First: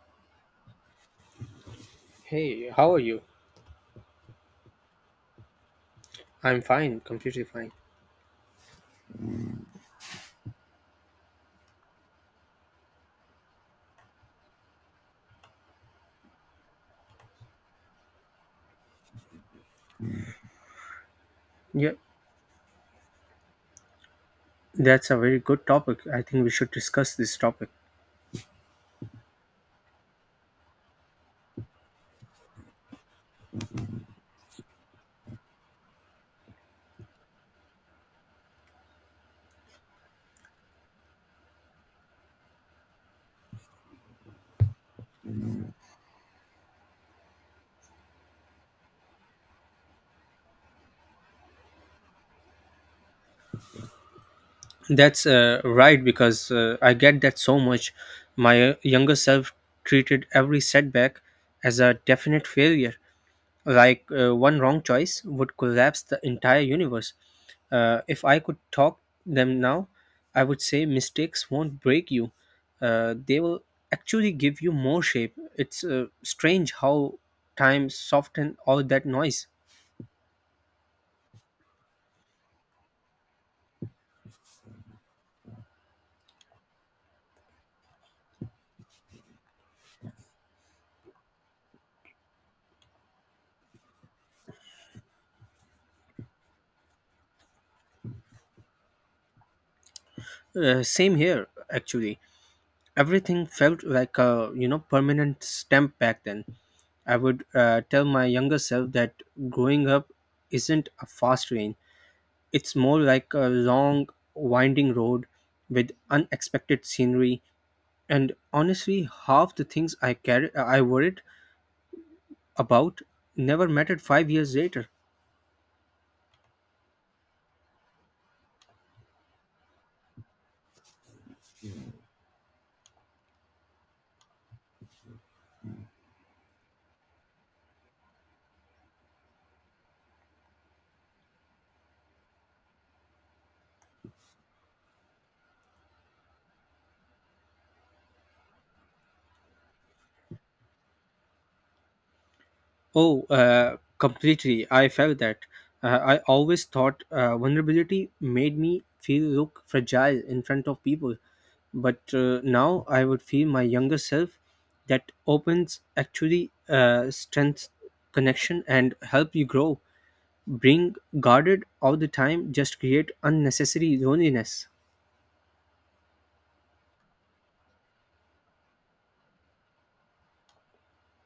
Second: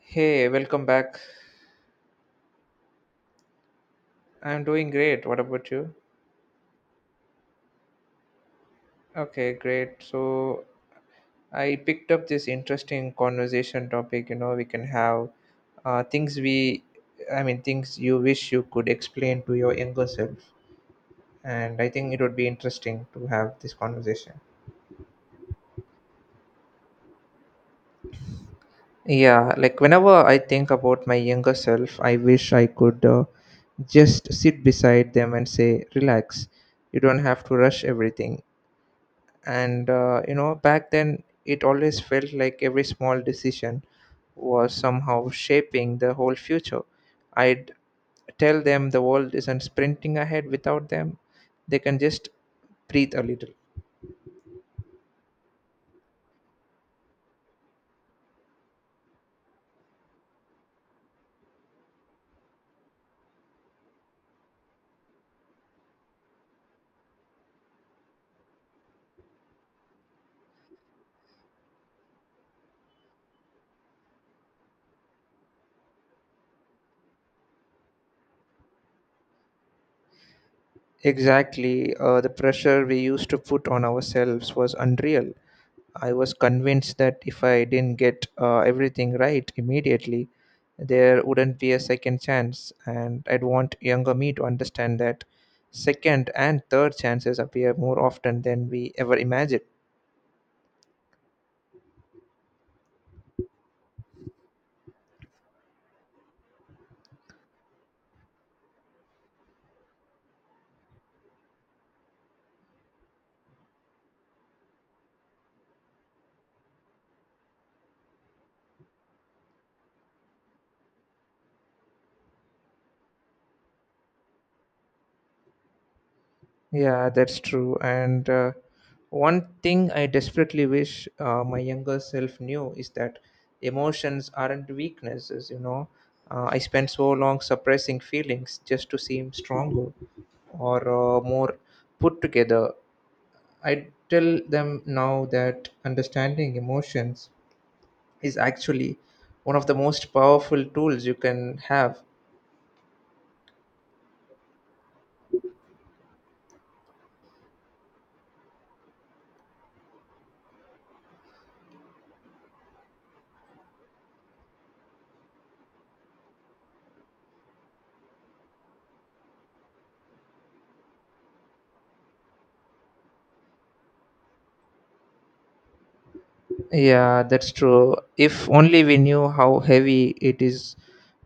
Hey, welcome back. Hey, how are you? I'm doing great. What about you? I'm fine, completely fine. Okay, great. So I picked up this interesting conversation topic. You know, we can have uh, things we, I mean, things you wish you could explain to your younger self. And I Yeah, think it would be interesting to have this conversation. that's a very good topic. I think we should discuss this topic. Yeah, like whenever I think about my younger self, I wish I could just sit beside them and say, relax. You don't have to rush everything. And you know, back then it always felt like every small decision was somehow shaping the whole future. I'd tell them the world isn't sprinting ahead without them. They can just breathe a little. That's right because I get that so much. My younger self treated every setback as a definite failure, like one wrong choice would collapse the entire universe. If I could talk them now, I would say mistakes won't break you. They will actually give you more shape. It's strange how time softened all that noise. Exactly. The pressure we used to put on ourselves was unreal. I was convinced that if I didn't get everything right immediately, there wouldn't be a second chance, and I'd want younger me to understand that second and third chances appear more often than we ever imagine. Same here, actually. Everything felt like a permanent stamp back then. I would tell my younger self that growing up isn't a fast lane. It's more like a long, winding road with unexpected scenery, and honestly, half the things I carried, I worried about never mattered 5 years later. Yeah, that's true. And one thing I desperately wish my younger self knew is that emotions aren't weaknesses, you know. I spent so long suppressing feelings just to seem stronger or more put together. I tell them now that understanding emotions is actually one of the most powerful tools you can have. Oh, completely. I felt that. I always thought vulnerability made me feel look fragile in front of people, but now I would feel my younger self that opens actually strength connection and help you grow. Being guarded all the time just create unnecessary loneliness. Yeah, that's true. If only we knew how heavy it is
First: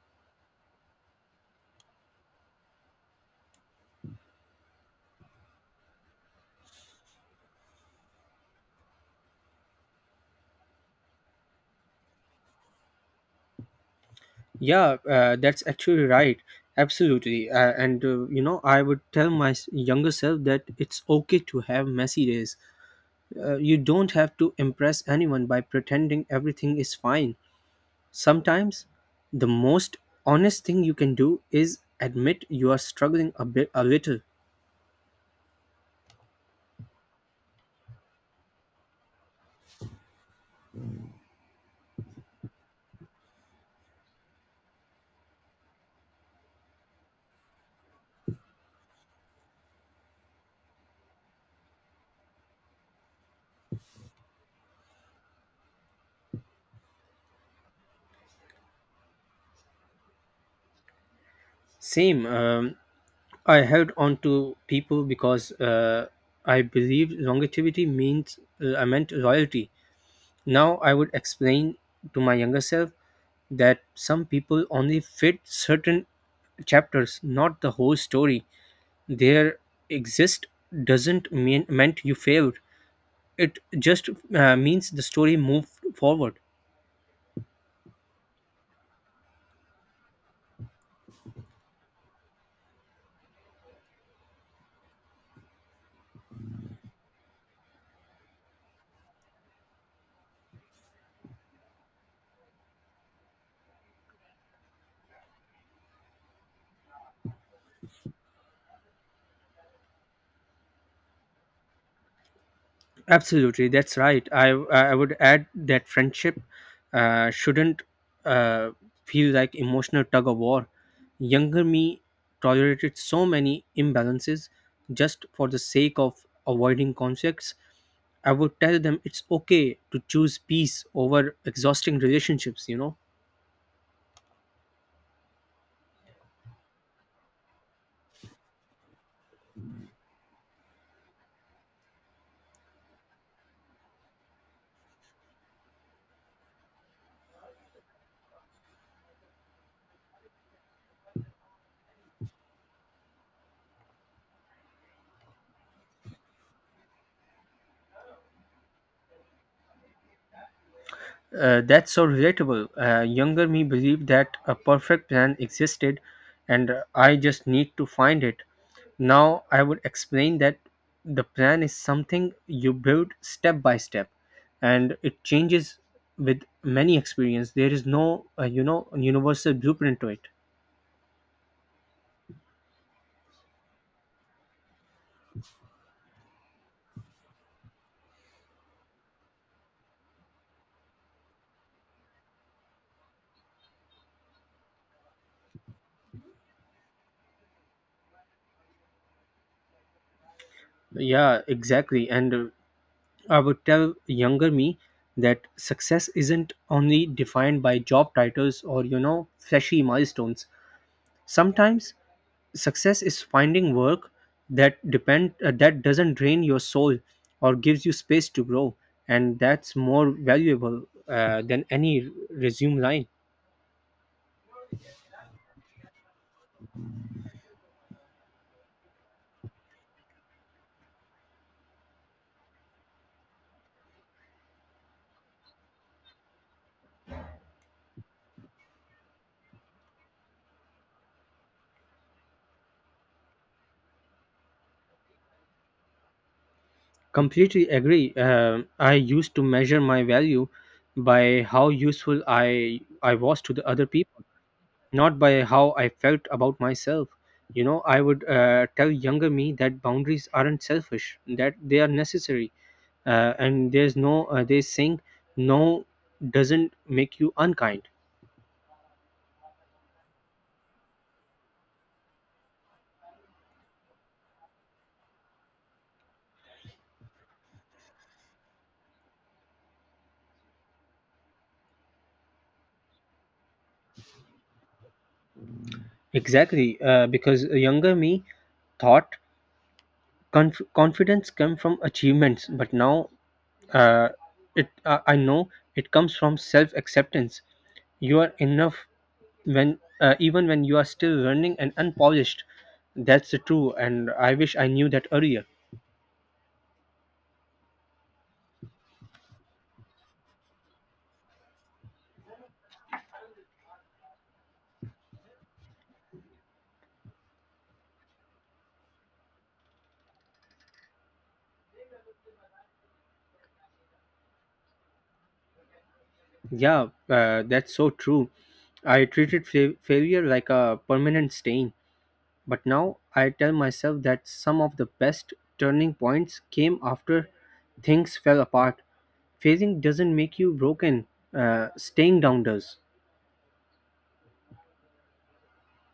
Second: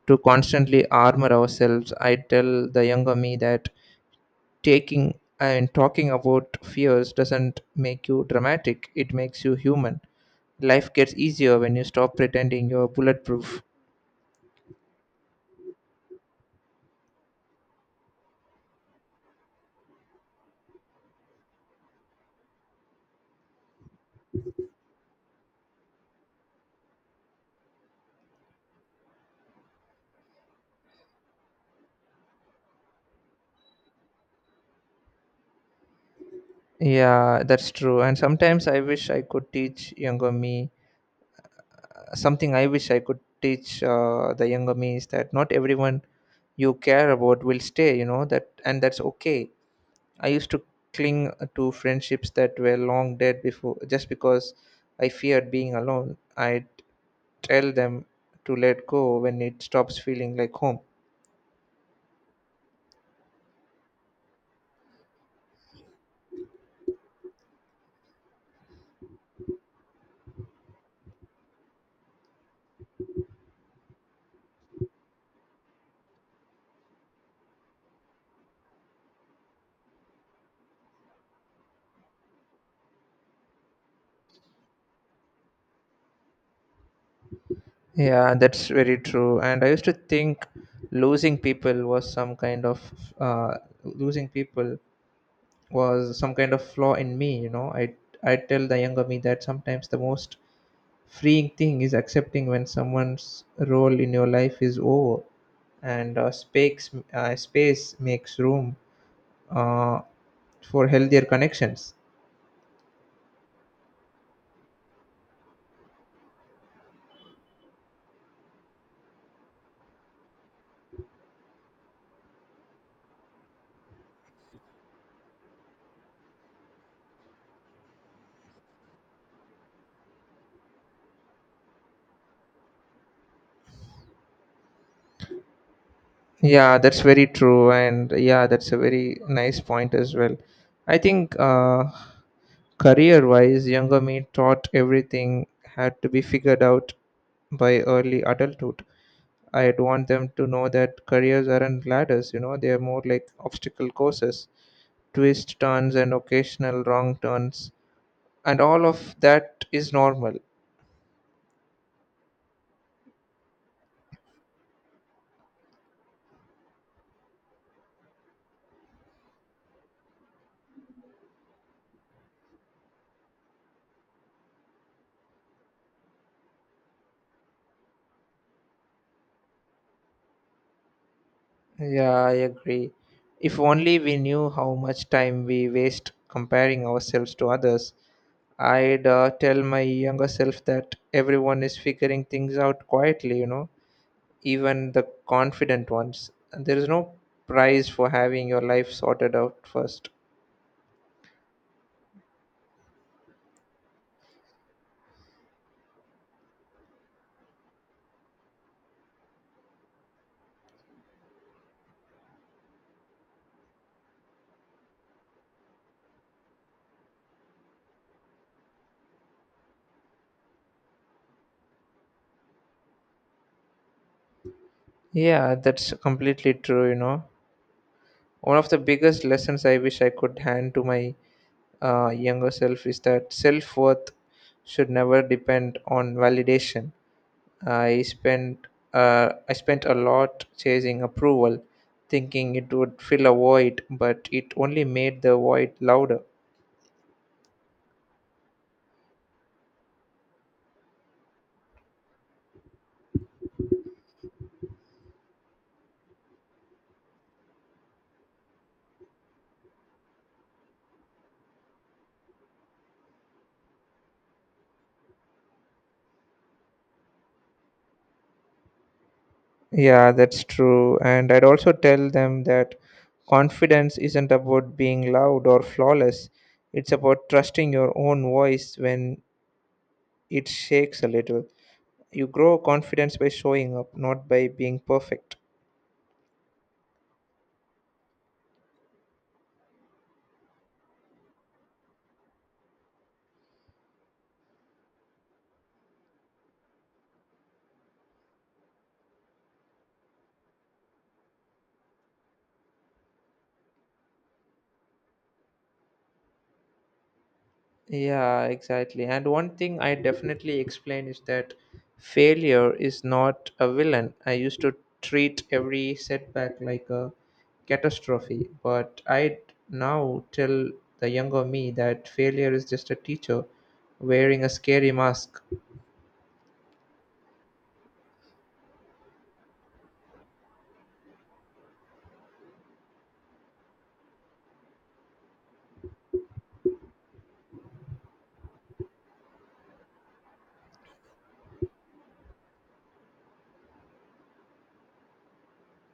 to constantly armor ourselves. I tell the younger me that taking and talking about fears doesn't make you dramatic, it makes you human. Life gets easier when you stop pretending you're bulletproof. Yeah, that's actually right. Absolutely. Uh, and I would tell my younger self that it's okay to have messy days. You don't have to impress anyone by pretending everything is fine. Sometimes the most honest thing you can do is admit you are struggling a bit a little. Yeah, that's true. And sometimes I wish I could teach younger me something I wish I could teach the younger me is that not everyone you care about will stay, you know, that, and that's okay. I used to cling to friendships that were long dead before just because I feared being alone. I'd tell them to let go when it stops feeling like home. Same. I held on to people because I believed longevity means I meant loyalty. Now I would explain to my younger self that some people only fit certain chapters, not the whole story. Their exist doesn't mean meant you failed. It just means the story moved forward. Yeah, that's very true. And I used to think losing people was some kind of uh, losing people was some kind of flaw in me. You know, I tell the younger me that sometimes the most freeing thing is accepting when someone's role in your life is over. And space makes room uh, for healthier connections. Absolutely, that's right. I would add that friendship shouldn't uh, feel like emotional tug of war. Younger me tolerated so many imbalances just for the sake of avoiding conflicts. I would tell them it's okay to choose peace over exhausting relationships. Yeah, that's very true. And yeah, that's a very nice point as well. I think career wise younger me thought everything had to be figured out by early adulthood. I'd want them to know that careers aren't ladders, you know, they are more like obstacle courses, twist, turns, and occasional wrong turns, and all of that is normal. That's so relatable. Younger me believed that a perfect plan existed, and I just need to find it. Now I would explain that the plan is something you build step by step and it changes with many experience. There is no, universal blueprint to it. Yeah, I agree. If only we knew how much time we waste comparing ourselves to others. I'd tell my younger self that everyone is figuring things out quietly, you know, even the confident ones. And there is no prize for having your life sorted out first. Yeah, exactly. And I would tell younger me that success isn't only defined by job titles or, you know, flashy milestones. Sometimes success is finding work that doesn't drain your soul or gives you space to grow, and that's more valuable than any resume line. Yeah, that's completely true, you know. One of the biggest lessons I wish I could hand to my younger self is that self worth should never depend on validation. I spent I spent a lot chasing approval, thinking it would fill a void, but it only made the void louder. Completely agree. I used to measure my value by how useful I was to the other people, not by how I felt about myself. You know, I would tell younger me that boundaries aren't selfish, that they are necessary, and there's no, they saying no doesn't make you unkind. Yeah, that's true. And I'd also tell them that confidence isn't about being loud or flawless. It's about trusting your own voice when it shakes a little. You grow confidence by showing up, not by being perfect. Exactly, because younger me thought confidence come from achievements, but now, uh, it I know it comes from self acceptance. You are enough when even when you are still learning and unpolished. That's true, and I wish I knew that earlier. Yeah, exactly. And one thing I definitely explain is that failure is not a villain. I used to treat every setback like a catastrophe, but I now tell the younger me that failure is just a teacher wearing a scary mask. Yeah, that's so true. I treated failure like a permanent stain, but now I tell myself that some of the best turning points came after things fell apart. Failing doesn't make you broken. Staying down does.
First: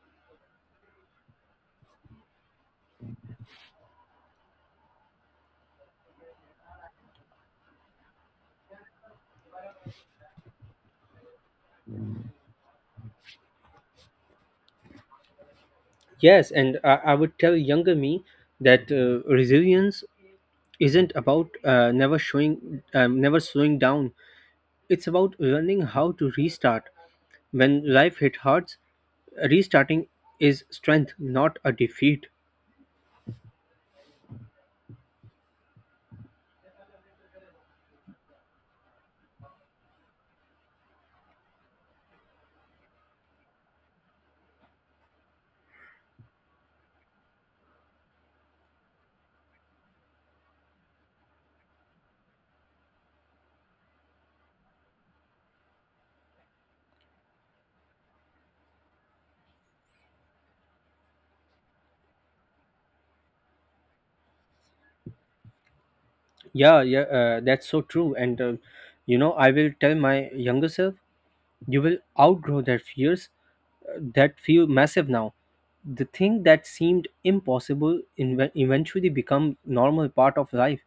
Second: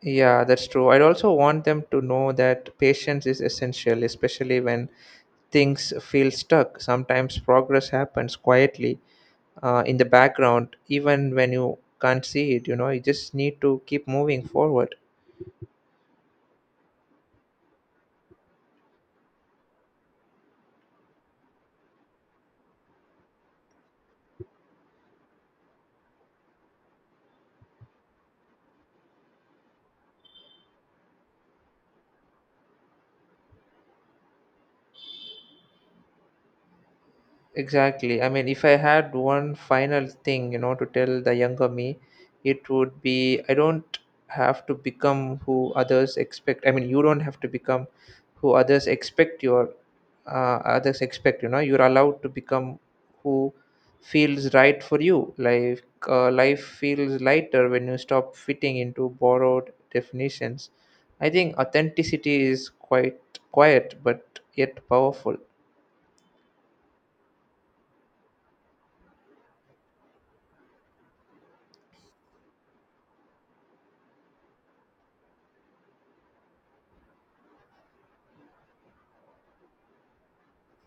Yeah, that's true. I'd also want them to know that patience is essential, especially when things feel stuck. Sometimes progress happens quietly in the background, even when you can't see it. You know, you just need to keep moving forward. Yes, and I would tell younger me that resilience isn't about never slowing down. It's about learning how to restart. When life hit hard, restarting is strength, not a defeat. Exactly. I mean, if I had one final thing, you know, to tell the younger me, it would be I mean, you don't have to become who others expect your others expect. You know, you're allowed to become who feels right for you. Like life feels lighter when you stop fitting into borrowed definitions. I think authenticity is quite quiet, but yet powerful. Yeah, yeah, that's so true. And I will tell my younger self, you will outgrow that fears that feel massive now. The thing that seemed impossible eventually become normal part of life.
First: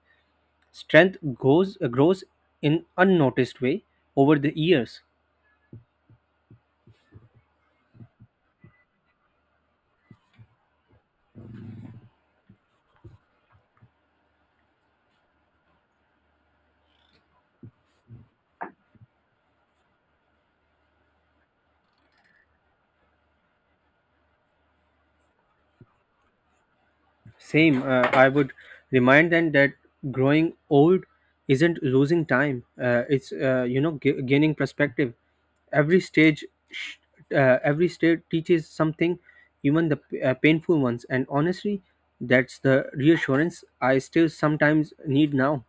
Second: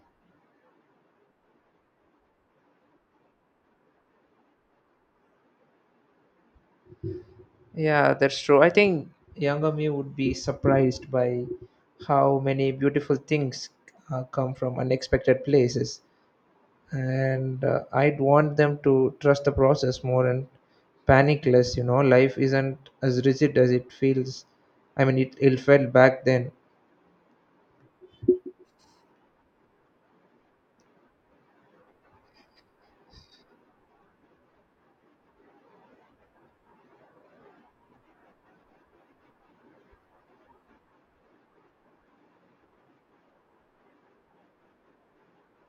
Strength goes grows in unnoticed way over the years. Yeah, that's true. I think younger me would be surprised by how many beautiful things come from unexpected places. And I'd want them to trust the process more and panic less. You know, life isn't as rigid as it feels. I mean, it felt back then. Same. I would remind them that growing old isn't losing time. It's gaining perspective. Every stage, sh- every stage teaches something, even the painful ones. And honestly, that's the reassurance I still sometimes need now.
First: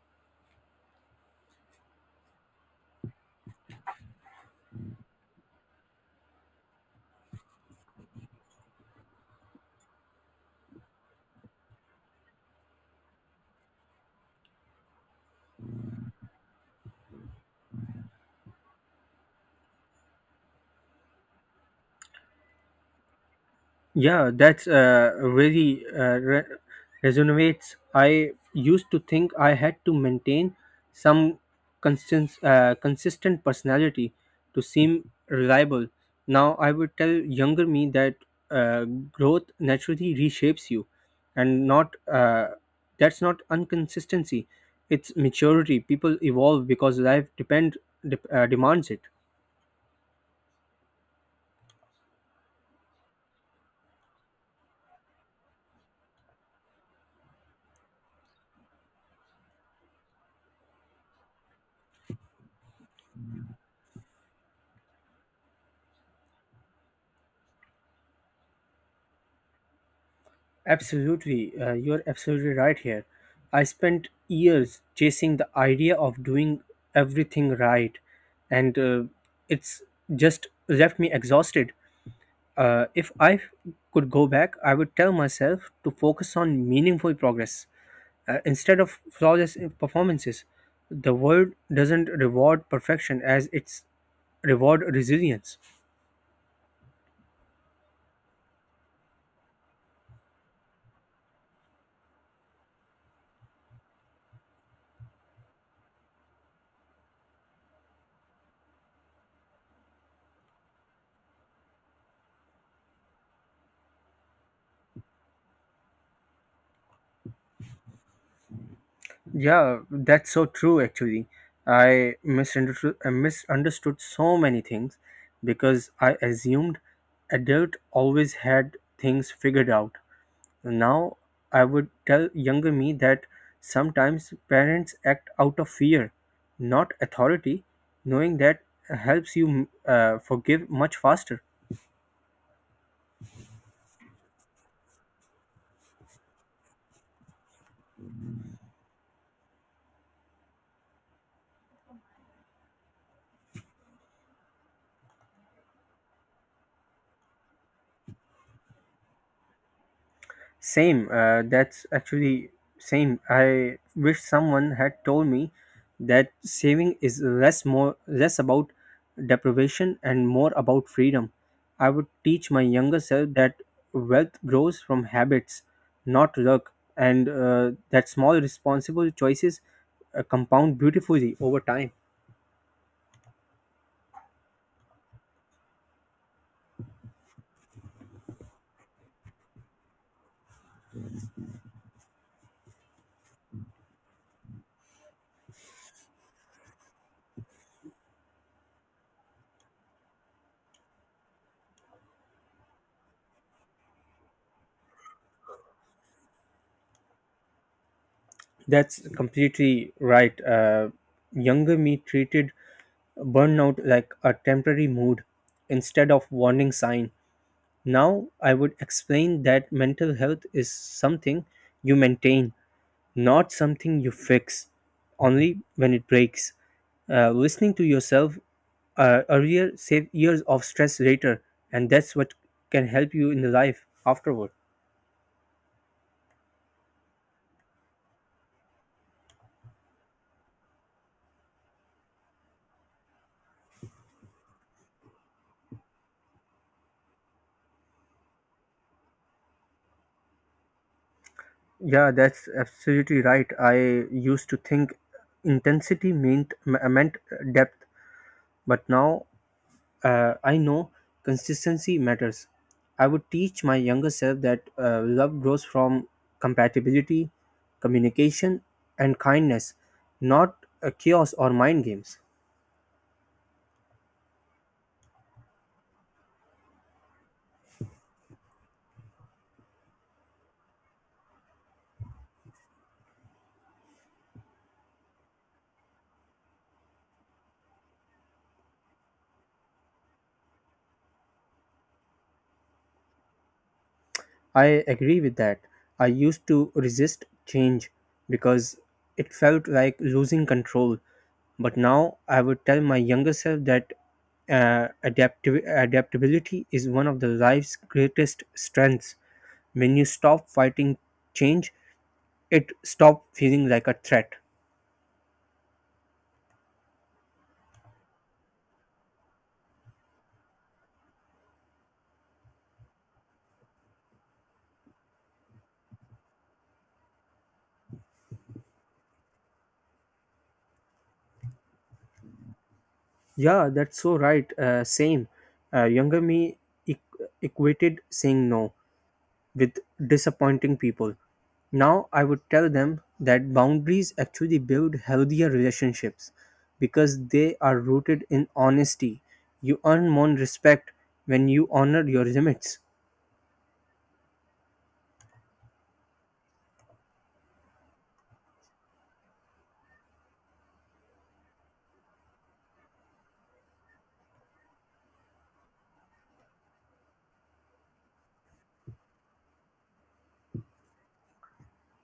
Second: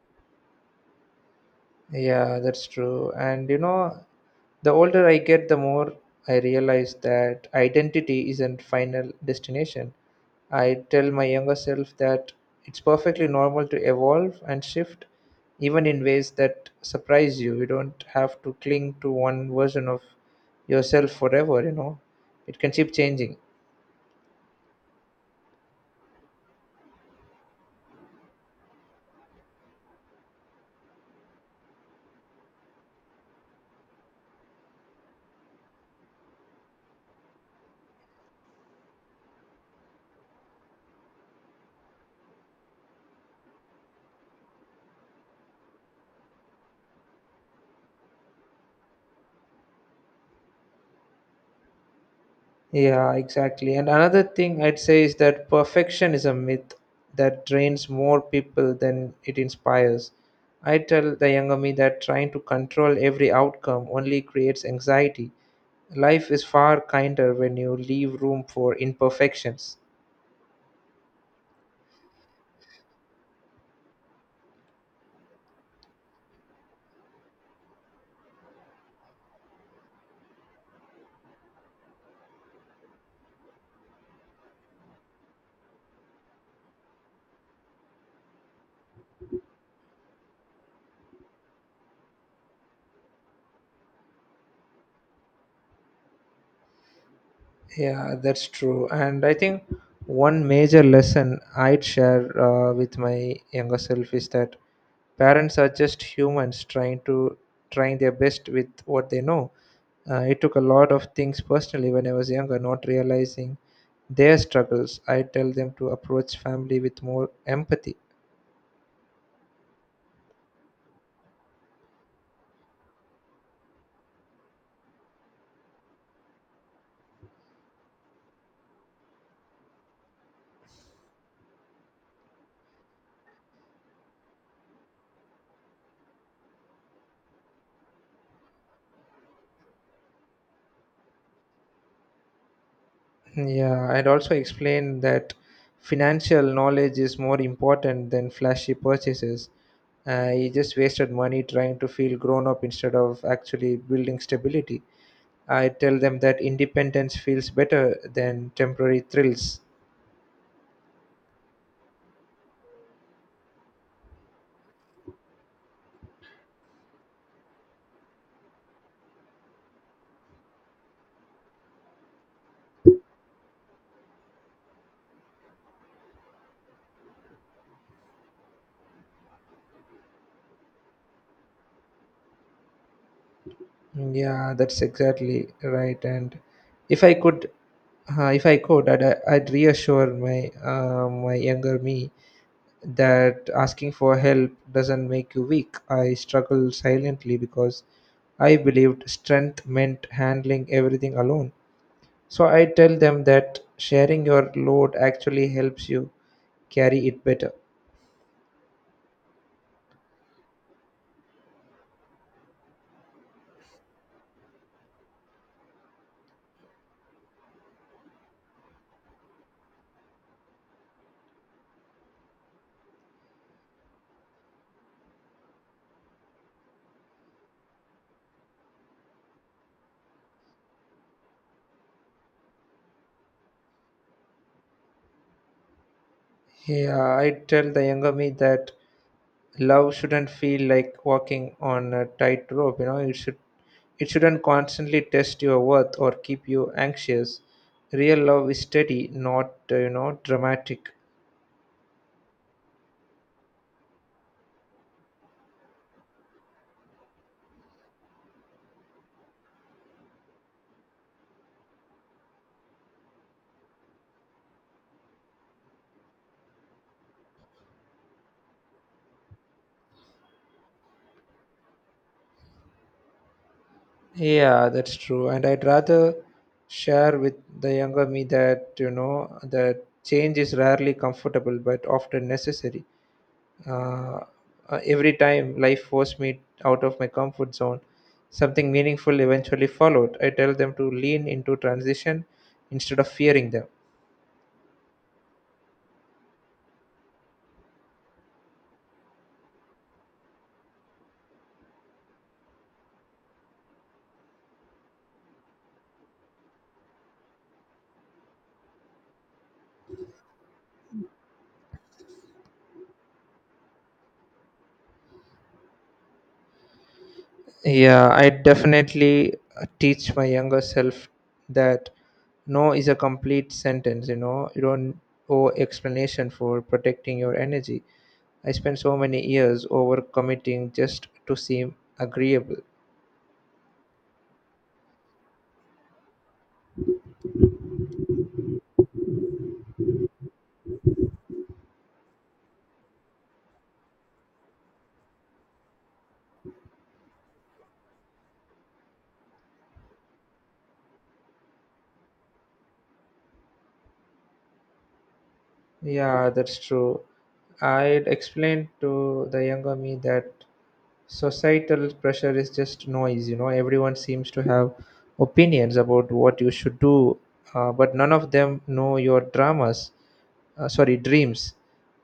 Yeah, that's true. And you know, the older I get, the more I realize that identity isn't final destination. I tell my younger self that it's perfectly normal to evolve and shift, even in ways that surprise you. You don't have to cling to one version of yourself forever, you know. It can keep changing. Yeah, that's very resonates. I used to think I had to maintain some consistent personality to seem reliable. Now I would tell younger me that uh, growth naturally reshapes you, and not that's not inconsistency. It's maturity. People evolve because life depend dep demands it. Yeah, exactly. And another thing I'd say is that perfection is a myth that drains more people than it inspires. I tell the younger me that trying to control every outcome only creates anxiety. Life is far kinder when you leave room for imperfections. Absolutely, you're absolutely right here. I spent years chasing the idea of doing everything right, and it's just left me exhausted. If I could go back, I would tell myself to focus on meaningful progress instead of flawless performances. The world doesn't reward perfection as it's reward resilience. Yeah, that's true. And I think one major lesson I'd share with my younger self is that parents are just humans trying their best with what they know. I took a lot of things personally when I was younger, not realizing their struggles. I tell them to approach family with more empathy. Yeah, that's so true, actually. I misunderstood so many things because I assumed adult always had things figured out. Now I would tell younger me that sometimes parents act out of fear, not authority. Knowing that helps you forgive much faster. Yeah, I'd also explain that financial knowledge is more important than flashy purchases. I just wasted money trying to feel grown up instead of actually building stability. I tell them that independence feels better than temporary thrills. Same. That's actually same. I wish someone had told me that saving is less more less about deprivation and more about freedom. I would teach my younger self that wealth grows from habits, not luck, and that small responsible choices compound beautifully over time. Yeah, that's exactly right. And if I could, if I could, I'd reassure my my younger me that asking for help doesn't make you weak. I struggled silently because I believed strength meant handling everything alone. So I tell them that sharing your load actually helps you carry it better. That's completely right. Younger me treated burnout like a temporary mood instead of warning sign. Now I would explain that mental health is something you maintain, not something you fix, only when it breaks. Listening to yourself earlier save years of stress later, and that's what can help you in the life afterward. Yeah, I tell the younger me that love shouldn't feel like walking on a tightrope. You know, it shouldn't constantly test your worth or keep you anxious. Real love is steady, not you know, dramatic. Yeah, that's absolutely right. I used to think intensity meant depth, but now, I know consistency matters. I would teach my younger self that love grows from compatibility, communication, and kindness, not chaos or mind games. Yeah, that's true. And I'd rather share with the younger me that, you know, that change is rarely comfortable but often necessary. Uh, every time life forced me out of my comfort zone, something meaningful eventually followed. I tell them to lean into transition instead of fearing them. I agree with that. I used to resist change because it felt like losing control. But now I would tell my younger self that adaptability is one of the life's greatest strengths. When you stop fighting change, it stop feeling like a threat. Yeah, I definitely teach my younger self that no is a complete sentence. You know, you don't owe explanation for protecting your energy. I spent so many years overcommitting just to seem agreeable. Yeah, that's so right. Same. Younger me equ- equated saying no with disappointing people. Now I would tell them that boundaries actually build healthier relationships because they are rooted in honesty. You earn more respect when you honor your limits. Yeah, that's true. I'd explain to the younger me that societal pressure is just noise. You know, everyone seems to have opinions about what you should do, but none of them know your dramas sorry dreams.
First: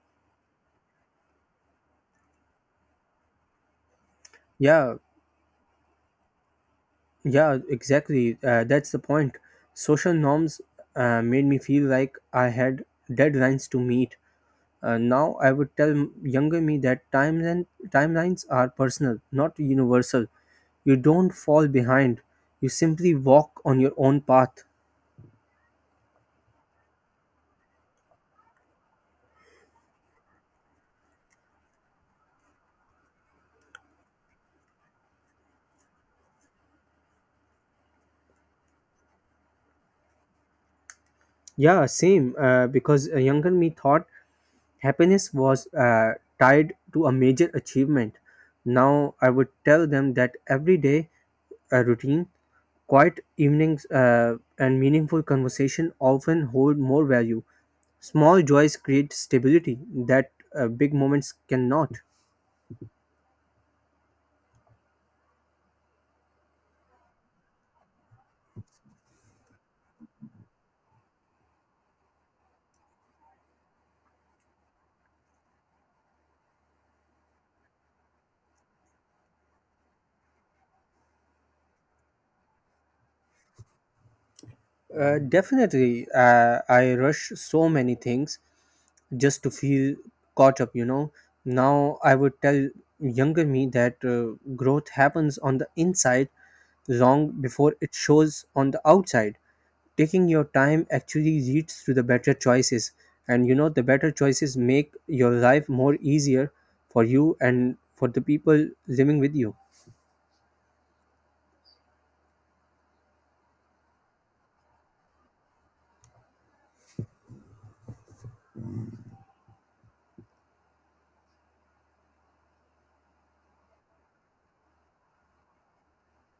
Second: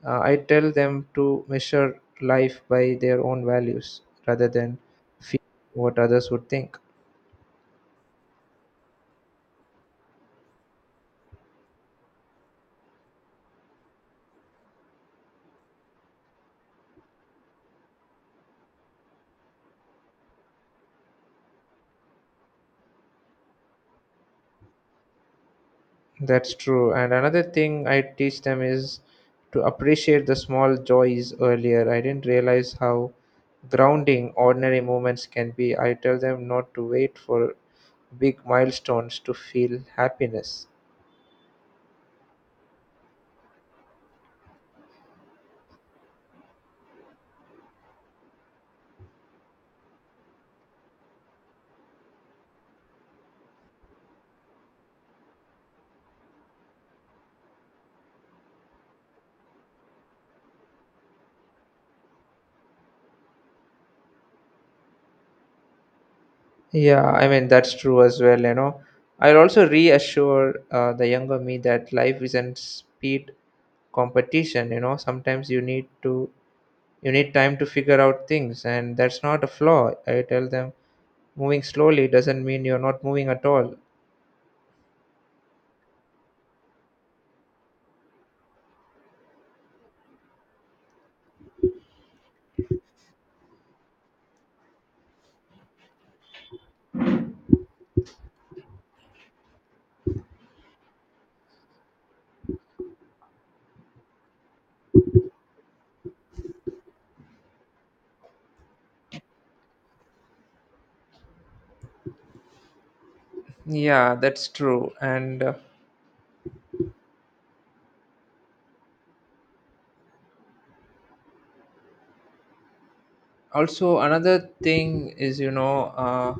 I tell them to measure life by their own values rather than Yeah, fear what others would think. yeah, exactly. That's the point. Social norms made me feel like I had deadlines to meet. Now I would tell younger me that timelines are personal, not universal. You don't fall behind. You simply walk on your own path. That's true. And another thing I teach them is to appreciate the small joys earlier. I didn't realize how grounding ordinary moments can be. I tell them not to wait for big milestones to feel happiness. Yeah, same. Because a younger me thought happiness was tied to a major achievement. Now I would tell them that every day a routine, quiet evenings, and meaningful conversation often hold more value. Small joys create stability that big moments cannot. Yeah, I mean, that's true as well, you know. I'll also reassure the younger me that life isn't speed competition. You know, sometimes you need to you need time to figure out things and that's not a flaw. I tell them moving slowly doesn't mean you're not moving at all. Definitely, I rush so many things, just to feel caught up. Now I would tell younger me that growth happens on the inside long before it shows on the outside. Taking your time actually leads to the better choices, and the better choices make your life more easier for you and for the people living with you. Yeah, that's true. And also, another thing is, you know,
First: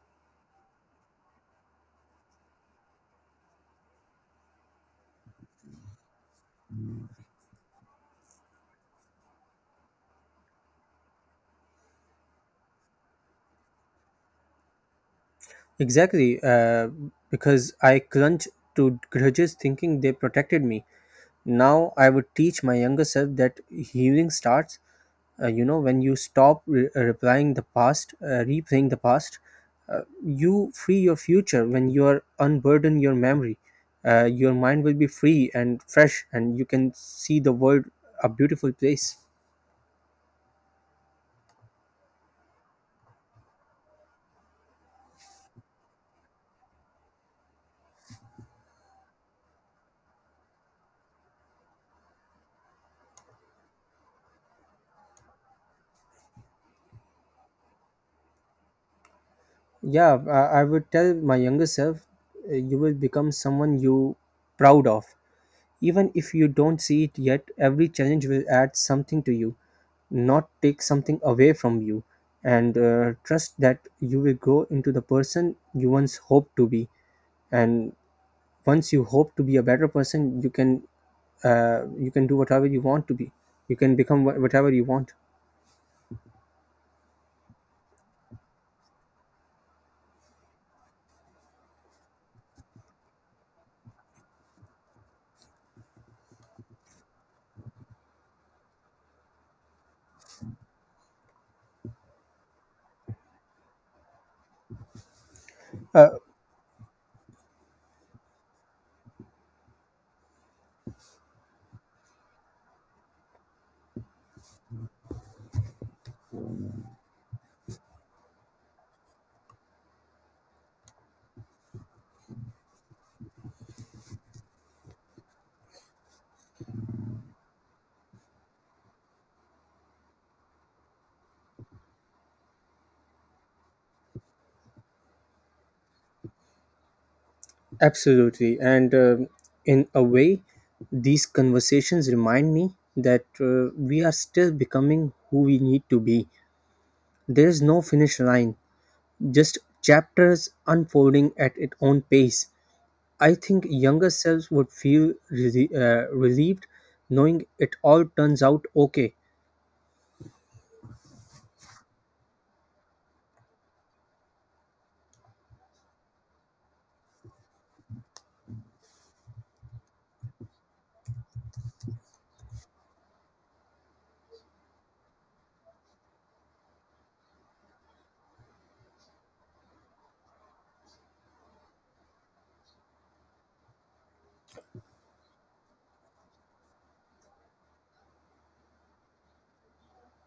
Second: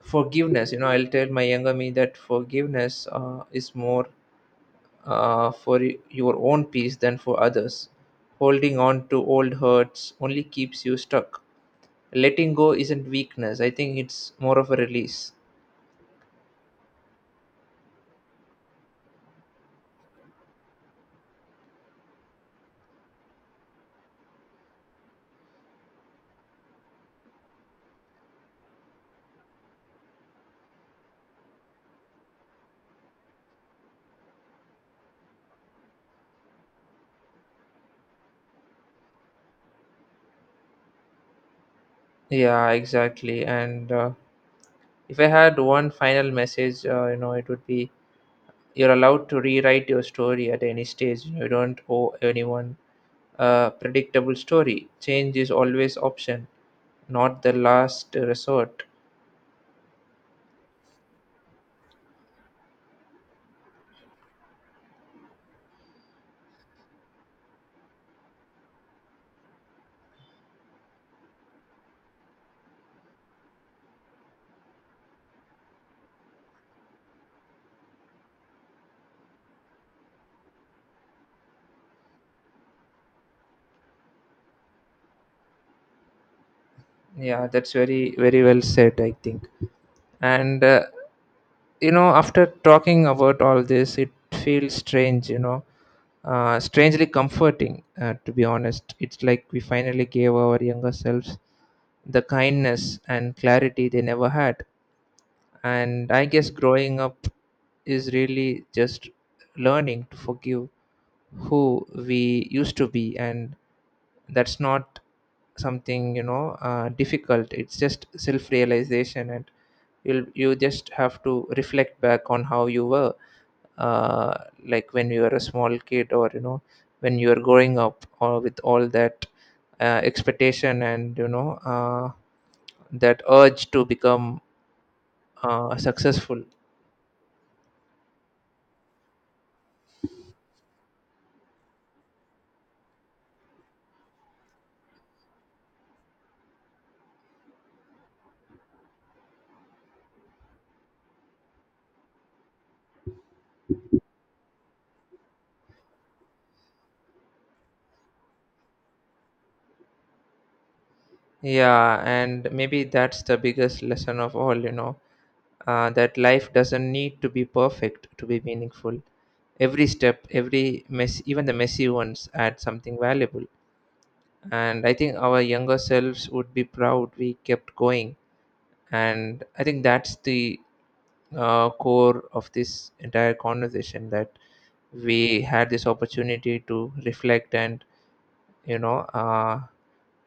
forgiveness. You know, I'll tell my younger me that forgiveness is more for your own peace than for others. Holding on to old hurts only keeps you stuck. Letting go isn't weakness, I think it's more of a release. Exactly, because I clung to grudges thinking they protected me. Now I would teach my younger self that healing starts when you stop re- replying the past replaying the past. You free your future when you are unburden your memory. Your mind will be free and fresh, and you can see the world a beautiful place. Yeah, exactly. And if I had one final message, you know, it would be you're allowed to rewrite your story at any stage. You don't owe anyone a predictable story. Change is always option, not the last resort. Yeah, I would tell my younger self, you will become someone you proud of. Even if you don't see it yet, every challenge will add something to you, not take something away from you. And trust that you will grow into the person you once hoped to be. And once you hope to be a better person, you can do whatever you want to be. You can become whatever you want. Yeah, that's very, very well said, I think. And You know, after talking about all this, it feels strangely comforting, to be honest. It's like we finally gave our younger selves the kindness and clarity they never had, Uh, and I guess growing up is really just learning to forgive who we used to be. And that's not something difficult, it's just self realization. And you just have to reflect back on how you were, uh, like when you were a small kid, or you know, when you were growing up, or with all that expectation and that urge to become successful. absolutely. And in a way, these conversations remind me that we are still becoming who we need to be. There is no finish line, just chapters unfolding at its own pace. I think younger selves would feel relieved knowing it all turns out okay. Yeah, and maybe that's the biggest lesson of all, that life doesn't need to be perfect to be meaningful. Every step, every mess, even the messy ones, add something valuable. And I think our younger selves would be proud we kept going. And I think that's the core of this entire conversation, that we had this opportunity to reflect and, you know, uh,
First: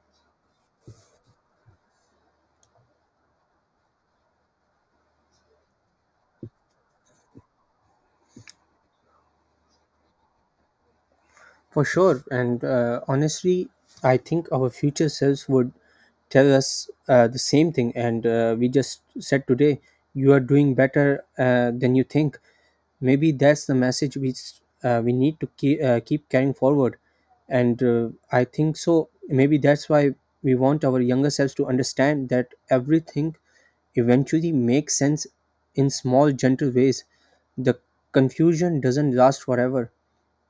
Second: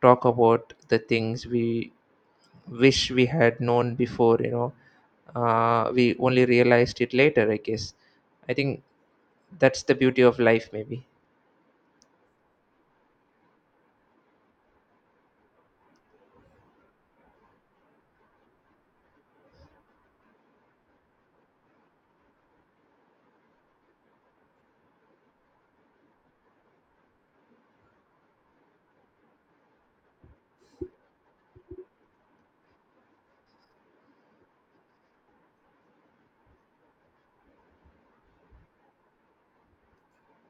talk about the things we wish we had known before. We only realized it later, I guess. I think that's the beauty of life, maybe. For sure. And honestly, I think our future selves would tell us the same thing, and we just said today, you are doing better than you think. Maybe that's the message we need to keep carrying forward, and I think so. Maybe that's why we want our younger selves to understand that everything eventually makes sense in small, gentle ways. The confusion doesn't last forever.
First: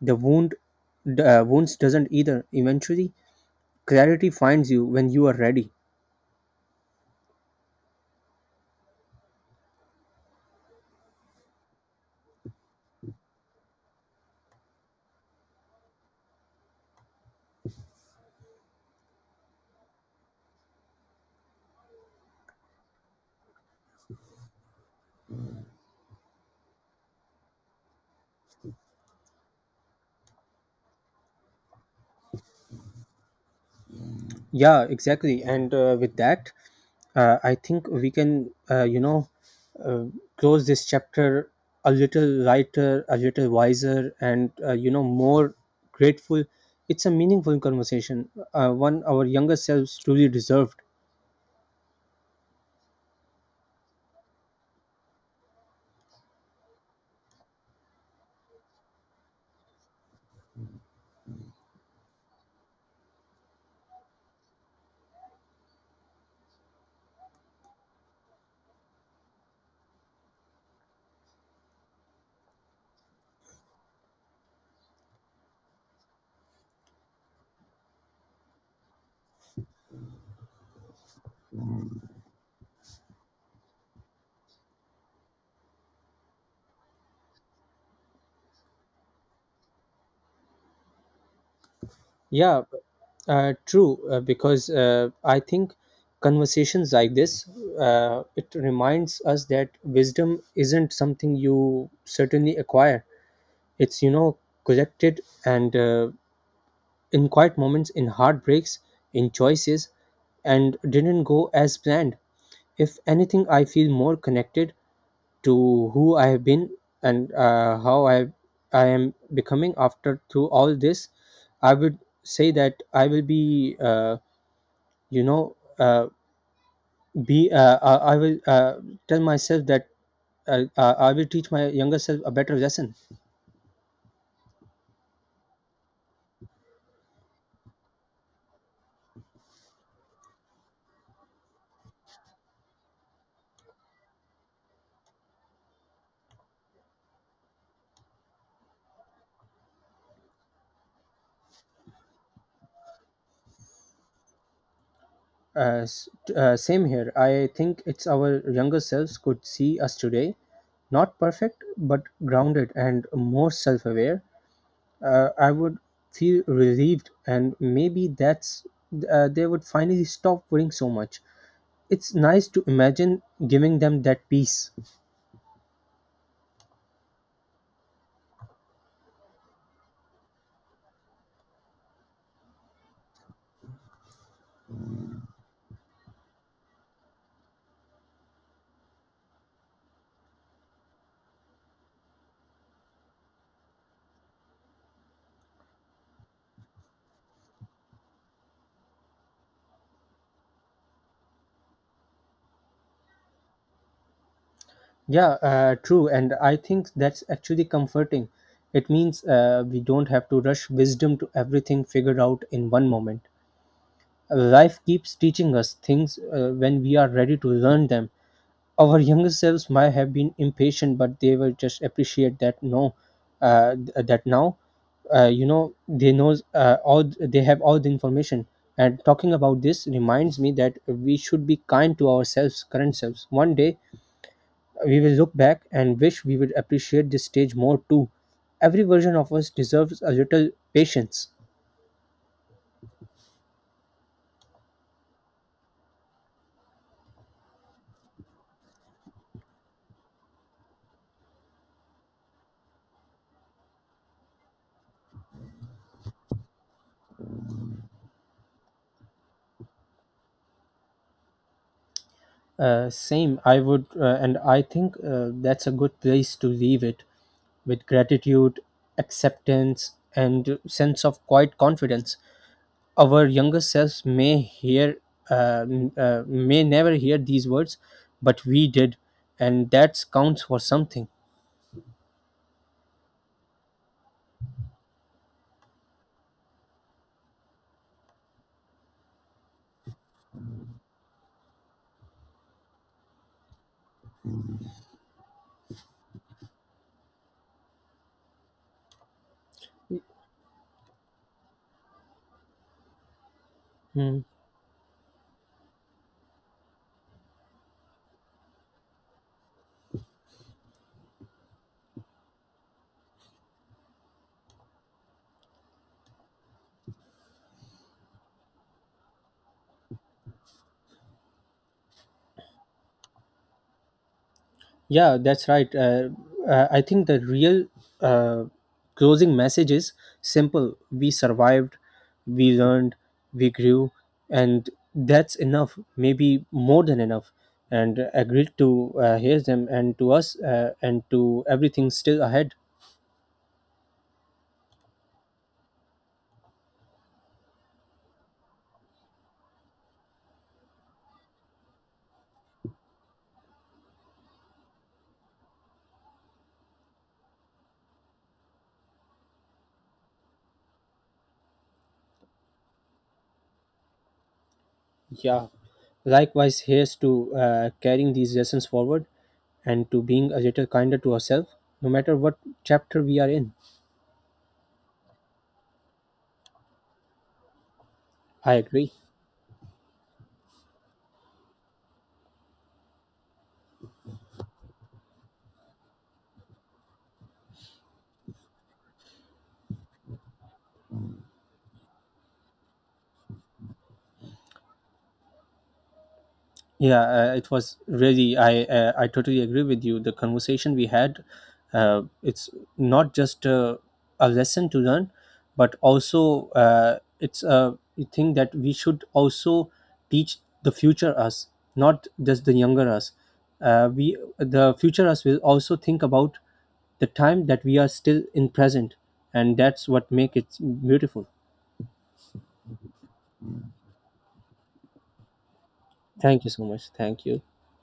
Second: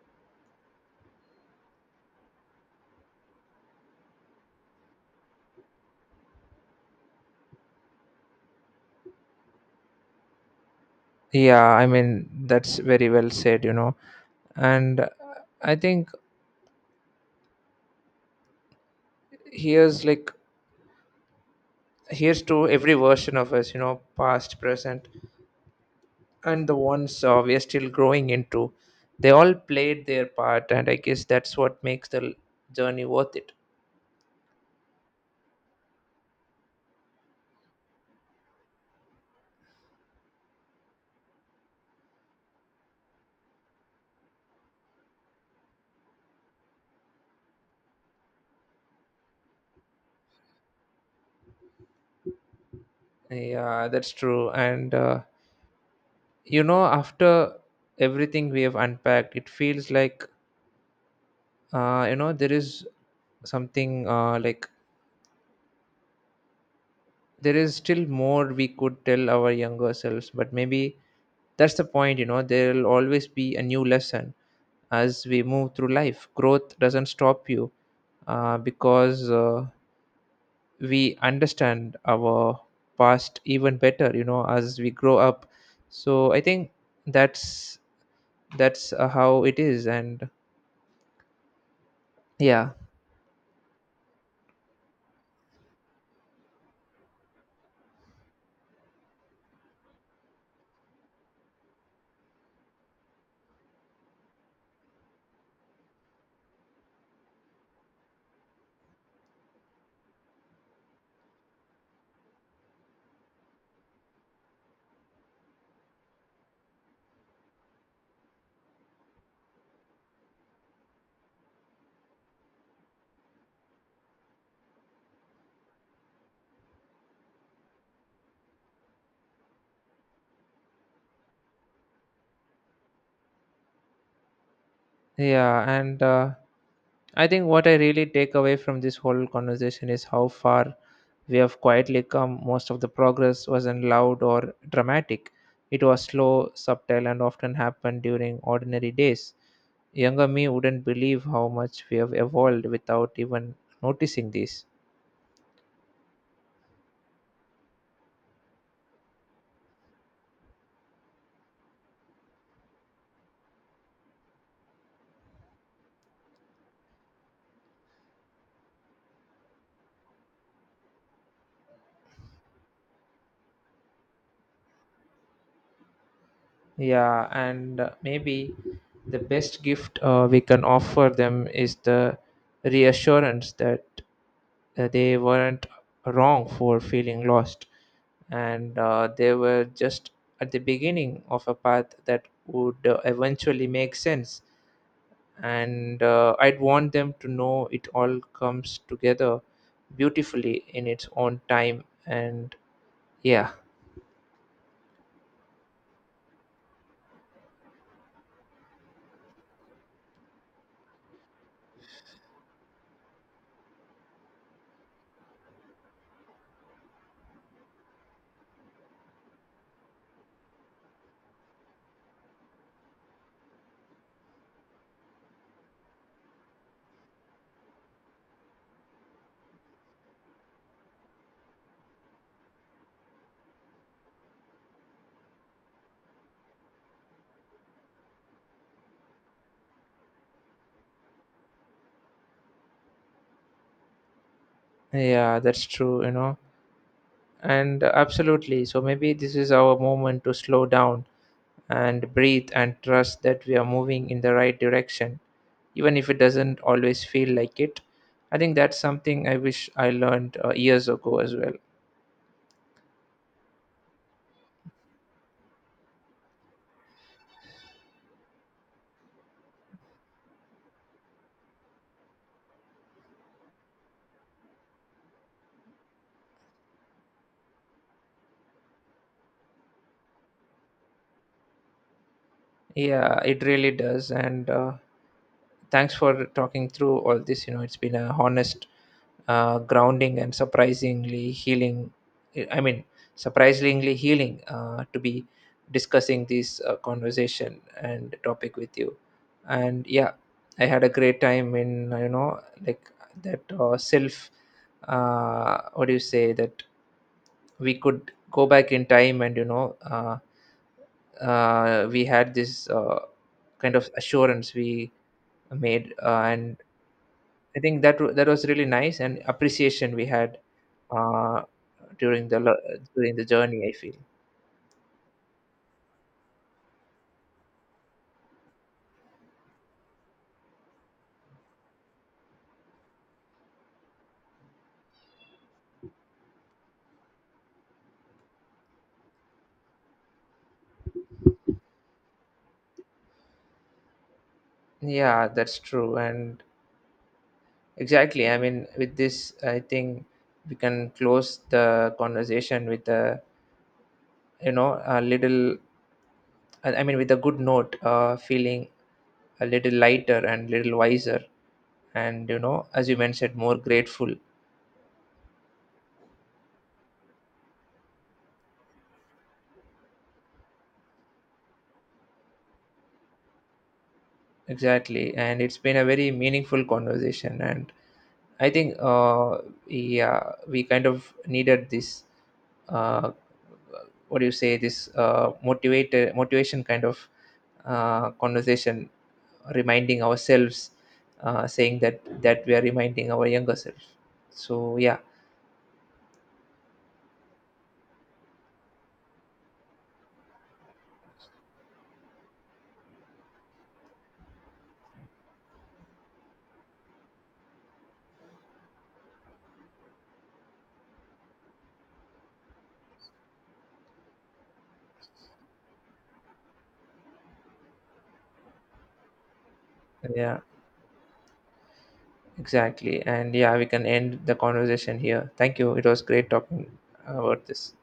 The wounds doesn't either. Eventually, clarity finds you when you are ready. Yeah, I mean, that's very well said. And I think here's like here's to every version of us, you know, past, present, and the ones we are still growing into. They all played their part, and I guess that's what makes the journey worth it. Yeah, exactly. And with that, I think we can, uh, close this chapter a little lighter, a little wiser, and more grateful. It's a meaningful conversation, one our younger selves truly deserved. Yeah, that's true. And you know, after everything we have unpacked, it feels like, you know, there is something, like, there is still more we could tell our younger selves, but maybe that's the point. You know, there will always be a new lesson as we move through life. Growth doesn't stop you because we understand our past even better, you know, as we grow up. So I think that's, that's how it is. And Yeah, yeah. True. Because I think conversations like this, it reminds us that wisdom isn't something you certainly acquire. It's collected, and in quiet moments, in heartbreaks, in choices, and didn't go as planned. If anything, I feel more connected to who I have been and how I am becoming. After through all this, I would say that I will be you know be I will tell myself that I will teach my younger self a better lesson. Yeah, and I think what I really take away from this whole conversation is how far we have quietly come. Most of the progress wasn't loud or dramatic, it was slow, subtle, and often happened during ordinary days. Younger me wouldn't believe how much we have evolved without even noticing this. Uh, s- same here. I think it's our younger selves could see us today, not perfect but grounded and more self-aware. I would feel relieved, and maybe that's they would finally stop worrying so much. It's nice to imagine giving them that peace. Yeah, and maybe the best gift we can offer them is the reassurance that they weren't wrong for feeling lost, and they were just at the beginning of a path that would eventually make sense. And I'd want them to know it all comes together beautifully in its own time. And yeah. Yeah, true, and I think that's actually comforting. It means we don't have to rush wisdom to everything figured out in one moment. Life keeps teaching us things when we are ready to learn them. Our younger selves might have been impatient, but they will just appreciate that no th- that now they knows all they have all the information. And talking about this reminds me that we should be kind to ourselves current selves. One day we will look back and wish we would appreciate this stage more too. Every version of us deserves a little patience. Yeah, that's true. And absolutely, so maybe this is our moment to slow down and breathe, and trust that we are moving in the right direction, even if it doesn't always feel like it. I think that's something I wish I learned years ago as well. Same, and I think that's a good place to leave it with gratitude, acceptance, and sense of quiet confidence. Our younger selves may never hear these words, but we did, and that counts for something. Yeah, it really does. And thanks for talking through all this. You know, it's been a honest, grounding, and surprisingly healing. I mean, surprisingly healing to be discussing this conversation and topic with you. And yeah, I had a great time in like that Hmm. self. What do you say that we could go back in time, and we had this kind of assurance we made, and I think that that was really nice, and appreciation we had, uh, during the during the journey, I feel. Yeah, that's right. I think the real uh, closing message is simple. We survived, we learned, we grew, and that's enough, maybe more than enough. And agreed to hear them and to us, and to everything still ahead. Yeah, that's true, and exactly. I mean, with this, I think we can close the conversation with a, you know, a little. I mean, with a good note, feeling a little lighter and little wiser, and you know, as you mentioned, more grateful. Yeah. Likewise, here's to carrying these lessons forward and to being a little kinder to ourselves, no matter what chapter we are in. Exactly, and it's been a very meaningful conversation. And I I think agree. Yeah, we kind of needed this. Uh, what do you say? This motivated motivation kind of conversation, reminding ourselves, saying that we are reminding our younger self. So yeah, Yeah, it was really. I totally agree with you. The conversation we had, it's not just a lesson to learn, but also it's a thing that we should also teach the future us, not just the younger us. We the future us will also think about the time that we are still in present, and that's what make yeah, it beautiful. exactly, and yeah, we can end the conversation here. Thank you. It was great Thank you so talking much. Thank you. about this.